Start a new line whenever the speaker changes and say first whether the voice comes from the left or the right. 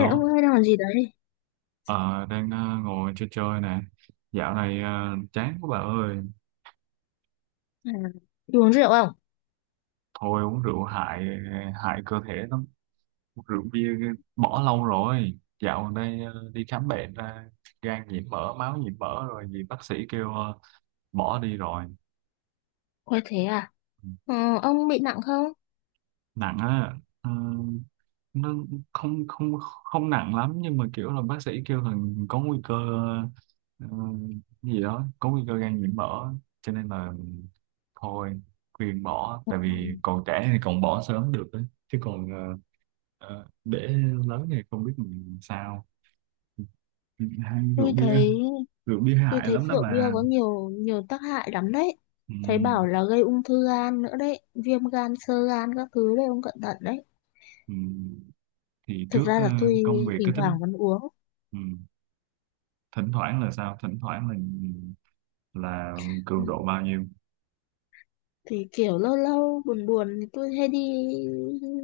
left: Ê, ông ơi đang làm gì đấy?
right: ờ, đang ờ, ngồi chơi chơi nè. Dạo này chán quá bà ơi.
left: À, đi uống rượu không?
right: Thôi uống rượu hại hại cơ thể lắm. Uống rượu bia cái- bỏ lâu rồi. Dạo gần đây đi khám bệnh ra gan nhiễm mỡ, máu nhiễm mỡ rồi vì bác sĩ kêu bỏ đi rồi.
left: Ôi thế à? Ờ, ông bị nặng không?
right: Nặng á, ờ, nó không không không nặng lắm, nhưng mà kiểu là bác sĩ kêu là có nguy cơ, ờ, gì đó, có nguy cơ gan nhiễm mỡ, cho nên là thôi khuyên bỏ,
left: Ờ,
right: tại vì còn trẻ thì còn bỏ sớm được ấy. Chứ còn để lớn thì không biết mình sao. Hai rượu
left: tôi
right: bia,
left: thấy
right: rượu bia hại lắm đó
left: rượu bia
right: bà.
left: có nhiều nhiều tác hại lắm đấy.
right: Ừ,
left: Thấy bảo là gây ung thư gan nữa đấy, viêm gan, xơ gan các thứ đấy, ông cẩn thận đấy.
right: ừ. Thì
left: Thực
right: trước
left: ra là tôi
right: công việc
left: thỉnh
right: cái tính.
left: thoảng vẫn uống.
right: Ừ. Thỉnh thoảng là sao, thỉnh thoảng là
left: Ừ,
right: cường độ bao nhiêu?
left: thì kiểu lâu lâu buồn buồn thì tôi hay đi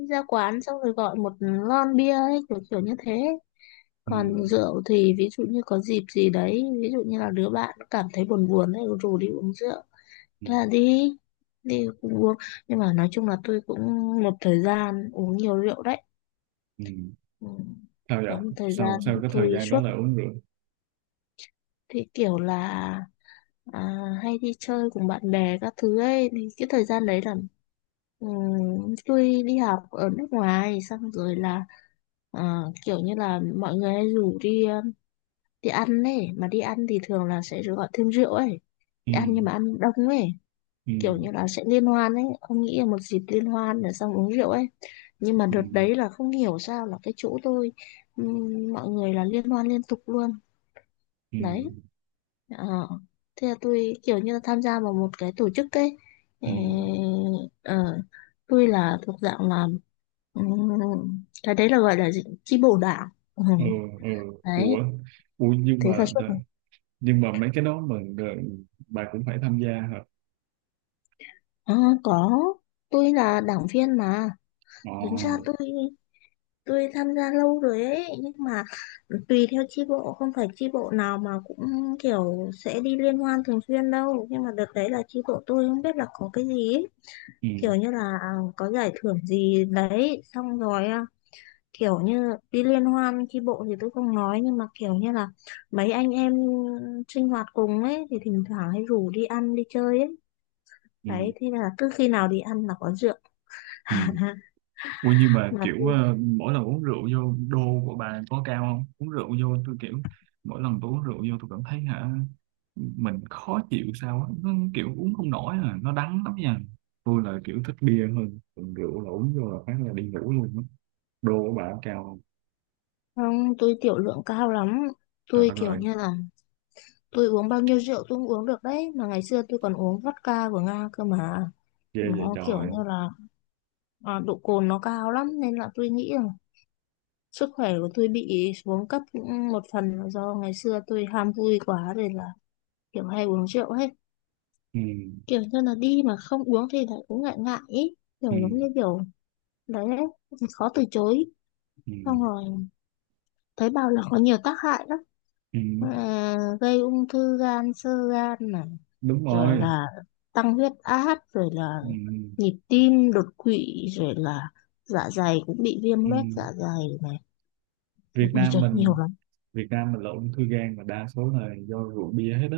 left: ra quán xong rồi gọi một lon bia ấy, kiểu kiểu như thế.
right: Ừ,
left: Còn rượu thì ví dụ như có dịp gì đấy, ví dụ như là đứa bạn nó cảm thấy buồn buồn đấy rủ đi uống rượu,
right: ừ,
left: thế là đi, cũng uống, nhưng mà nói chung là tôi cũng một thời gian uống nhiều rượu đấy.
right: ừ.
left: Ừ.
right: Sao vậy?
left: Có một thời
right: sau
left: gian
right: sau cái
left: tôi
right: thời gian đó
left: suốt,
right: là uống rượu?
left: thì kiểu là, à, hay đi chơi cùng bạn bè các thứ ấy, thì cái thời gian đấy là, ừ, tôi đi học ở nước ngoài, xong rồi là, à, kiểu như là mọi người hay rủ đi đi ăn ấy mà. Đi ăn thì thường là sẽ gọi thêm rượu ấy, đi
right: Ừ,
left: ăn nhưng mà ăn đông ấy,
right: ừ,
left: kiểu như là sẽ liên hoan ấy, ông nghĩ là một dịp liên hoan rồi xong uống rượu ấy. Nhưng mà
right: ừ,
left: đợt đấy là không hiểu sao là cái chỗ tôi, mọi người là liên hoan liên tục luôn.
right: ừ,
left: Đấy. Ờ. Thế là tôi kiểu như là tham gia vào một cái tổ chức ấy. Ờ,
right: ừ.
left: ờ, tôi là thuộc dạng là, ừm, cái đấy là gọi là gì? Chi bộ đảng. Ừ,
right: Ừ, ừ.
left: đấy,
right: Ủa, ủa nhưng
left: thế là
right: mà,
left: suốt.
right: nhưng mà mấy cái đó mà bà cũng phải tham gia hả?
left: Ờ, có. Tôi là đảng viên mà.
right: Ờ.
left: Tính ra tôi, tham gia lâu rồi ấy, nhưng mà tùy theo chi bộ, không phải chi bộ nào mà cũng kiểu sẽ đi liên hoan thường xuyên đâu. Nhưng mà đợt đấy là chi bộ tôi không biết là có cái gì ấy.
right: Ừ,
left: Kiểu như là, có giải thưởng gì đấy xong rồi, kiểu như đi liên hoan chi bộ thì tôi không nói, nhưng mà kiểu như là mấy anh em sinh hoạt cùng ấy thì thỉnh thoảng hay rủ đi ăn đi chơi ấy. Đấy,
right: ừ,
left: thế là cứ khi nào đi ăn là có rượu,
right: ừ. Ủa nhưng mà
left: mà
right: kiểu
left: tôi...
right: mỗi lần uống rượu vô đô của bà có cao không? Uống rượu vô tôi kiểu, mỗi lần tôi uống rượu vô tôi cảm thấy hả, mình khó chịu sao á, nó kiểu uống không nổi à, nó đắng lắm nha. Tôi là kiểu thích bia hơn, còn rượu là uống vô là phát là đi ngủ luôn á. Đô của bà cao.
left: Không, tôi tiểu lượng cao lắm.
right: Trời
left: Tôi
right: đất
left: kiểu
right: ơi.
left: như là, tôi uống bao nhiêu rượu tôi cũng uống được đấy. Mà ngày xưa tôi còn uống vodka của Nga cơ mà.
right: Ghê vậy
left: Nó kiểu
right: trời.
left: như là, độ cồn nó cao lắm. Nên là tôi nghĩ là sức khỏe của tôi bị xuống cấp cũng một phần là do ngày xưa tôi ham vui quá, rồi là kiểu hay uống rượu hết.
right: Ừ,
left: Kiểu như là đi mà không uống thì lại cũng ngại ngại ý.
right: ừ,
left: Kiểu giống như kiểu, đấy, đấy, khó từ chối.
right: ừ,
left: Xong rồi thấy bảo là có nhiều tác hại lắm.
right: ừ.
left: Ờ, gây ung thư gan, xơ gan này,
right: Đúng
left: rồi
right: rồi.
left: là tăng huyết áp, rồi là
right: Ừ,
left: nhịp tim đột quỵ, rồi là dạ dày cũng bị viêm
right: ừ.
left: loét dạ dày này.
right: Việt
left: Ôi
right: Nam
left: trời
right: mình,
left: nhiều lắm.
right: Việt Nam mình là ung thư gan mà đa số là do rượu bia hết á.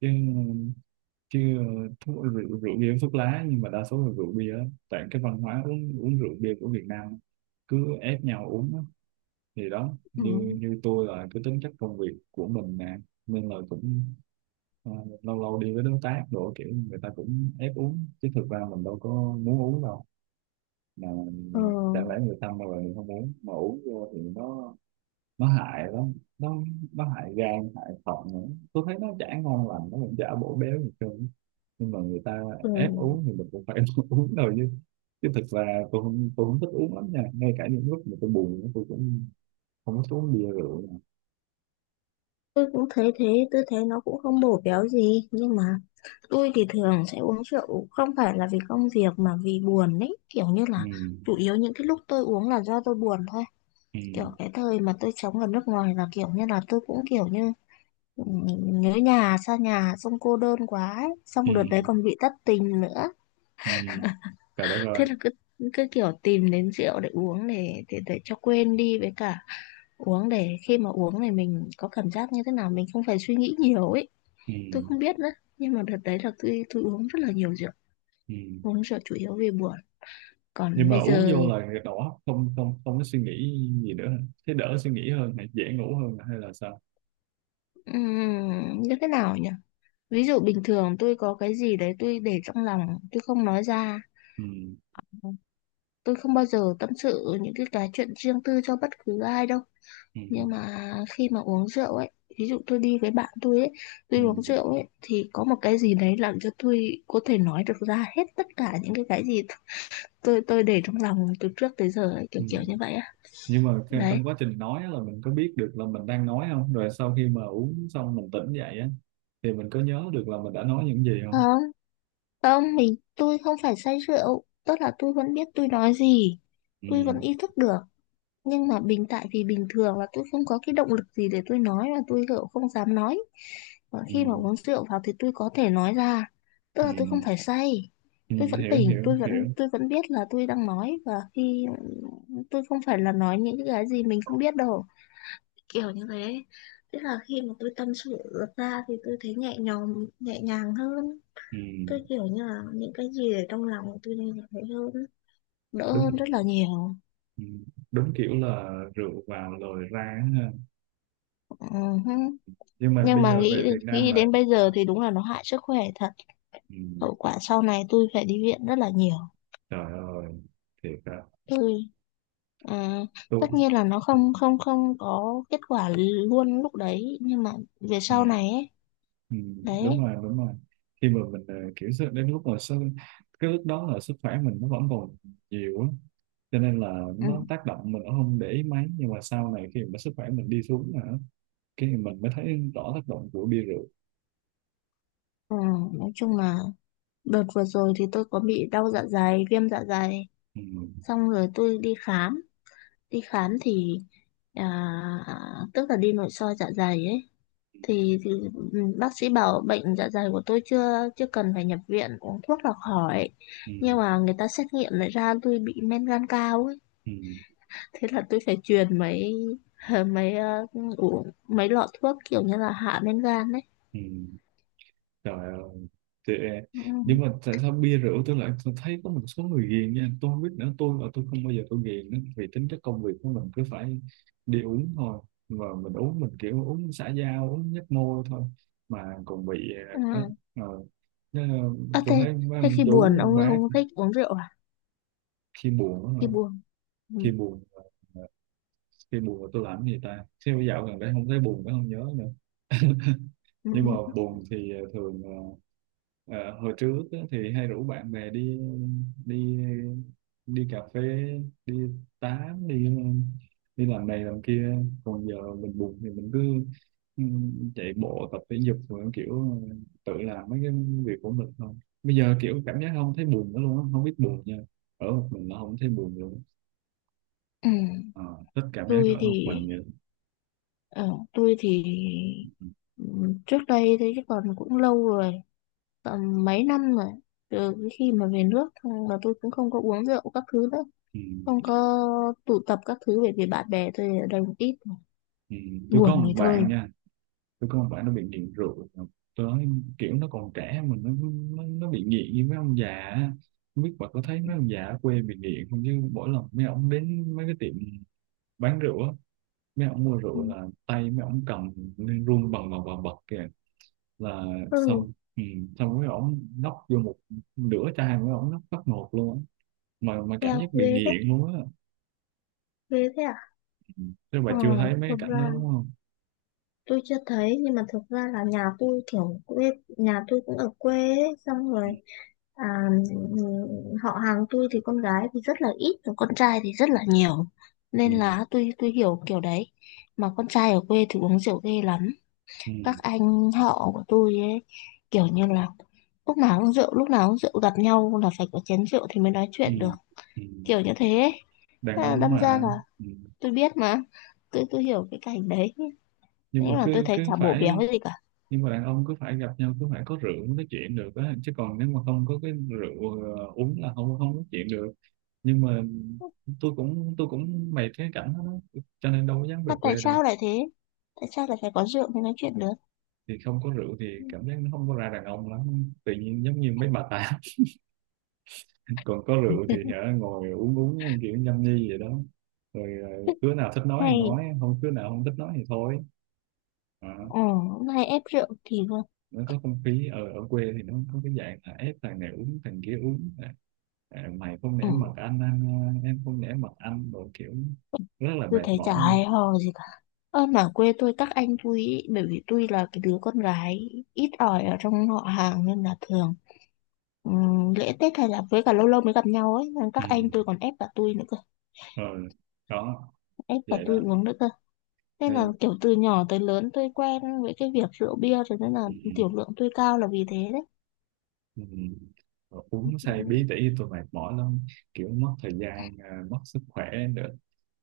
right: Chứ chứ thuốc, rượu, rượu bia với thuốc lá, nhưng mà đa số là rượu bia á. Tại cái văn hóa uống uống rượu bia của Việt Nam cứ ép nhau uống á. Thì đó,
left: Ừ.
right: như như tôi là cái tính chất công việc của mình nè, nên là cũng ờ, lâu lâu đi với đối tác đồ, kiểu người ta cũng ép uống, chứ thực ra mình đâu có muốn uống đâu. Mà
left: Ờ,
right: chẳng lẽ người ta mà mình không uống, mà uống vô thì nó hại lắm, nó hại gan hại thận nữa. Tôi thấy nó chả ngon lành, nó cũng chả bổ béo gì hết trơn, nhưng mà người ta
left: ừ.
right: ép uống thì mình cũng phải uống thôi. Chứ chứ thực ra tôi không thích uống lắm nha, ngay cả những lúc mà tôi buồn tôi cũng không có thích uống bia rượu.
left: Tôi cũng thấy thế, tôi thấy nó cũng không bổ béo gì, nhưng mà tôi thì thường sẽ uống rượu không phải là vì công việc mà vì buồn ấy. Kiểu như
right: Ừ.
left: là chủ yếu những cái lúc tôi uống là do tôi buồn thôi.
right: Ừ.
left: Kiểu cái thời mà tôi sống ở nước ngoài là, kiểu như là tôi cũng kiểu như, ừ, nhớ nhà, xa nhà, xong cô đơn quá ấy.
right: Ừ.
left: Xong đợt đấy còn bị thất tình nữa,
right: Ừ. Trời đất
left: thế
right: ơi.
left: là cứ cứ kiểu tìm đến rượu để uống, để cho quên đi. Với cả uống để khi mà uống thì mình có cảm giác như thế nào, mình không phải suy nghĩ nhiều ấy.
right: Ừ.
left: Tôi không biết nữa, nhưng mà đợt đấy là tôi, uống rất là nhiều rượu.
right: Ừ.
left: Uống rượu chủ yếu vì buồn.
right: Nhưng
left: Còn
right: mà
left: bây
right: uống
left: giờ,
right: vô là đỏ, không không không có suy nghĩ gì nữa hả? Thế đỡ suy nghĩ hơn hay dễ ngủ hơn hay là sao?
left: như thế nào nhỉ? Ví dụ bình thường tôi có cái gì đấy tôi để trong lòng, tôi không nói ra.
right: Ừ.
left: Tôi không bao giờ tâm sự những cái chuyện riêng tư cho bất cứ ai đâu.
right: Ừ.
left: Nhưng mà khi mà uống rượu ấy, ví dụ tôi đi với bạn tôi ấy, tôi uống
right: Ừ.
left: rượu ấy, thì có một cái gì đấy làm cho tôi có thể nói được ra hết tất cả những cái gì tôi, để trong lòng từ trước tới giờ ấy, kiểu kiểu như
right: Ừ.
left: vậy á.
right: Nhưng mà cái-
left: Đấy.
right: trong quá trình nói á là mình có biết được là mình đang nói không, rồi sau khi mà uống xong mình tỉnh dậy á thì mình có nhớ được là mình đã nói những gì
left: Ờ,
right: không?
left: không, tôi không phải say rượu, tức là tôi vẫn biết tôi nói gì.
right: Ừ.
left: Tôi vẫn ý thức được. Nhưng mà tại vì bình thường là tôi không có cái động lực gì để tôi nói, và tôi kiểu không dám nói. Và
right: Ừ.
left: khi mà uống rượu vào thì tôi có thể nói ra, tức là tôi không
right: ừ,
left: phải say.
right: ừ.
left: Tôi vẫn
right: Hiểu
left: tỉnh,
right: hiểu
left: tôi vẫn
right: hiểu.
left: biết là tôi đang nói, và khi tôi không phải là nói những cái gì mình không biết đâu, kiểu như thế. Tức là khi mà tôi tâm sự ra thì tôi thấy nhẹ nhõm, nhẹ nhàng hơn.
right: Ừ.
left: Tôi kiểu như là những cái gì ở trong lòng tôi đều thấy hơn, đỡ hơn
right: Đúng.
left: rất là nhiều.
right: Ừ, đúng, kiểu là rượu vào rồi ra á ha.
left: Ừ.
right: Nhưng mà
left: Nhưng
right: bây
left: mà
right: giờ về
left: nghĩ,
right: Việt Nam là.
left: đến bây
right: Sao?
left: giờ thì đúng là nó hại sức khỏe thật.
right: Ừ.
left: Hậu quả sau này tôi phải đi viện rất là nhiều.
right: Trời ơi, thiệt á.
left: Tôi, à,
right: Tôi.
left: tất nhiên là nó
right: Ừ,
left: không không không có kết quả luôn lúc đấy, nhưng mà về
right: ừ,
left: sau này ấy.
right: ừ, đúng
left: Đấy.
right: rồi, đúng rồi. Khi mà mình kiểu sức- đến lúc mà sức, cái lúc đó là sức khỏe mình nó vẫn còn nhiều á, cho nên là
left: Ừ,
right: nó tác động mình cũng không để ý mấy, nhưng mà sau này khi mà sức khỏe mình đi xuống hả, cái mình mới thấy rõ tác động của bia rượu.
left: ừ, nói chung là đợt vừa rồi thì tôi có bị đau dạ dày, viêm dạ dày,
right: Ừ,
left: xong rồi tôi đi khám thì, à, tức là đi nội soi dạ dày ấy, thì, bác sĩ bảo bệnh dạ dày của tôi chưa chưa cần phải nhập viện, uống thuốc là khỏi.
right: ừ,
left: Nhưng mà người ta xét nghiệm lại ra tôi bị men gan cao ấy,
right: ừ,
left: thế là tôi phải truyền mấy mấy uống mấy lọ thuốc kiểu như là hạ men gan đấy.
right: ừ. Trời ơi, thì,
left: Ừ.
right: nhưng mà tại sao bia rượu, tôi lại tôi thấy có một số người ghiền nha, tôi không biết nữa, tôi không bao giờ tôi ghiền nữa, vì tính chất công việc của mình cứ phải đi uống thôi, mà mình uống mình kiểu uống xã giao, uống nhấp môi thôi, mà còn bị đó,
left: à,
right: Ờ, nó-
left: à
right: tôi
left: thế,
right: thấy mấy
left: Thế
right: ông
left: khi
right: chú,
left: buồn
right: ông
left: ông
right: bác.
left: không thích uống rượu à?
right: Khi buồn đó mà,
left: Khi buồn. Ừ.
right: khi buồn khi buồn là tôi làm cái gì ta, khi bây dạo gần đây không thấy buồn nữa, không nhớ nữa.
left: Ừ.
right: Nhưng mà buồn thì thường ờ, hồi trước á, thì hay rủ bạn bè đi, đi đi cà phê, đi tám, đi đi làm này làm kia. Còn giờ mình buồn thì mình cứ ừ, chạy bộ tập thể dục, rồi kiểu tự làm mấy cái việc của mình thôi. Bây giờ kiểu cảm giác không thấy buồn nữa luôn á, không biết buồn nha, ở một mình nó không thấy buồn luôn.
left: Ừ.
right: Ờ, thích cảm giác
left: tôi
right: ở
left: thì
right: một mình vậy.
left: ờ, tôi thì
right: Ừ.
left: ừ, trước đây thế, chứ còn cũng lâu rồi, tầm mấy năm rồi, từ cái khi mà về nước thôi, và tôi cũng không có uống rượu các thứ nữa,
right: Ừ.
left: không có tụ tập các thứ, bởi vì bạn bè tôi ở đây một ít rồi.
right: Ừ. Tôi có
left: Buồn
right: một
left: rồi
right: bạn
left: thôi.
right: nha, tôi không phải, nó bị nghiện rượu tới, kiểu nó còn trẻ mà nó bị nghiện như mấy ông già á. Không biết bà có thấy mấy ông già ở quê bị nghiện không, chứ mỗi lần mấy ông đến mấy cái tiệm bán rượu á, mấy ông mua
left: Ừ.
right: rượu là tay mấy ông cầm nên run bần bần bần bật kìa, là
left: Ừ,
right: xong. Ừ, xong mấy ông nốc vô một nửa chai, mấy ông nốc phát một luôn á, mà cảm
left: em
right: giác bị nghiện luôn á.
left: ghê thế à?
right: Ừ. Chứ bà
left: Ờ,
right: chưa thấy mấy cái
left: thực
right: cảnh
left: ra
right: đó đúng không?
left: tôi chưa thấy, nhưng mà thực ra là nhà tôi kiểu quê, nhà tôi cũng ở quê ấy, xong rồi, à, ừ, họ hàng tôi thì con gái thì rất là ít, còn con trai thì rất là nhiều.
right: Ừ.
left: Nên là tôi, hiểu kiểu đấy. Mà con trai ở quê thì uống rượu ghê lắm.
right: Ừ.
left: Các anh họ của tôi ấy, kiểu như là lúc nào cũng rượu lúc nào cũng rượu, gặp nhau là phải có chén rượu thì mới nói
right: Ừ.
left: chuyện được,
right: Ừ. Ừ.
left: kiểu như thế ấy.
right: Đàn
left: À,
right: ông
left: đâm ra
right: mà.
left: là
right: Ừ.
left: tôi biết mà, tôi, hiểu cái cảnh đấy.
right: Nhưng
left: Thế
right: mà
left: mà tôi
right: cứ
left: thấy
right: cứ
left: chả bổ béo
right: phải,
left: gì cả.
right: nhưng mà đàn ông cứ phải gặp nhau cứ phải có rượu mới nói chuyện được á, chứ còn nếu mà không có cái rượu uống là không không nói chuyện được. Nhưng mà tôi cũng mệt cái cảnh đó đó, cho nên đâu có dám về
left: Mà tại
right: quê đâu.
left: sao lại thế? Tại sao lại phải có rượu mới nói chuyện được?
right: Thì không có rượu thì cảm giác nó không có ra đàn ông lắm, tự nhiên giống như mấy bà tám còn có rượu thì hả, ngồi uống uống kiểu nhâm nhi vậy đó, rồi đứa nào thích nói thì
left: Hay,
right: nói, không đứa nào không thích nói thì thôi. À,
left: ừ, hay ép rượu thì vâng.
right: nó có không khí. Ở ở quê thì nó có cái dạng là ép thằng này uống thằng kia uống, à, à, mày không nể mặt
left: Ừ,
right: anh, à, em không nể mặt anh đồ, kiểu rất là
left: tôi
right: mệt
left: thấy chả
right: mỏi nha.
left: hay ho gì cả. Ơ mà quê tôi các anh tôi ý, bởi vì tôi là cái đứa con gái ít ỏi ở trong họ hàng, nên là thường, lễ Tết hay là với cả lâu lâu mới gặp nhau ấy, nên
right: Ừ.
left: các anh tôi còn ép cả tôi nữa cơ,
right: Ờ, đó,
left: ép cả
right: vậy
left: tôi
right: đó,
left: uống nữa cơ. Nên là
right: nên.
left: kiểu từ nhỏ tới lớn tôi quen với cái việc rượu bia rồi, nên là
right: Ừ.
left: tiểu lượng tôi cao là vì thế đấy.
right: Ừ. Ờ, uống say bí tỉ tôi mệt mỏi lắm, kiểu mất thời gian, à, mất sức khỏe nữa.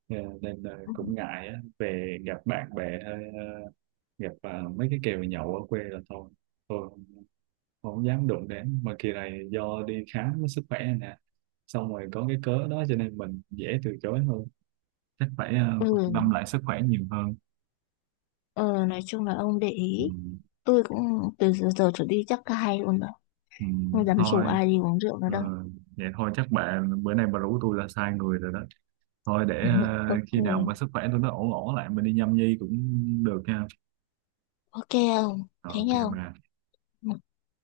right: Ờ, nên à, cũng ngại á. Về gặp bạn bè hay à, gặp à, mấy cái kèo nhậu ở quê là thôi. Tôi không dám đụng đến. Mà kỳ này do đi khám với sức khỏe này nè, xong rồi có cái cớ đó cho nên mình dễ từ chối hơn, chắc phải
left: Ừ.
right: quan tâm lại sức khỏe nhiều hơn.
left: ờ, nói chung là ông để
right: Ừ,
left: ý, tôi cũng từ giờ trở đi chắc cả hai luôn rồi,
right: ừ,
left: không dám rủ
right: thôi,
left: ai đi uống rượu nữa
right: ờ,
left: đâu.
right: vậy thôi, chắc bạn bữa nay bà rủ tôi là sai người rồi đó. Thôi để
left: Ok.
right: khi nào mà sức khỏe tôi nó ổn ổn lại mình đi nhâm nhi cũng được ha.
left: Ok không,
right: Rồi,
left: thế
right: ok
left: nhau.
right: bà.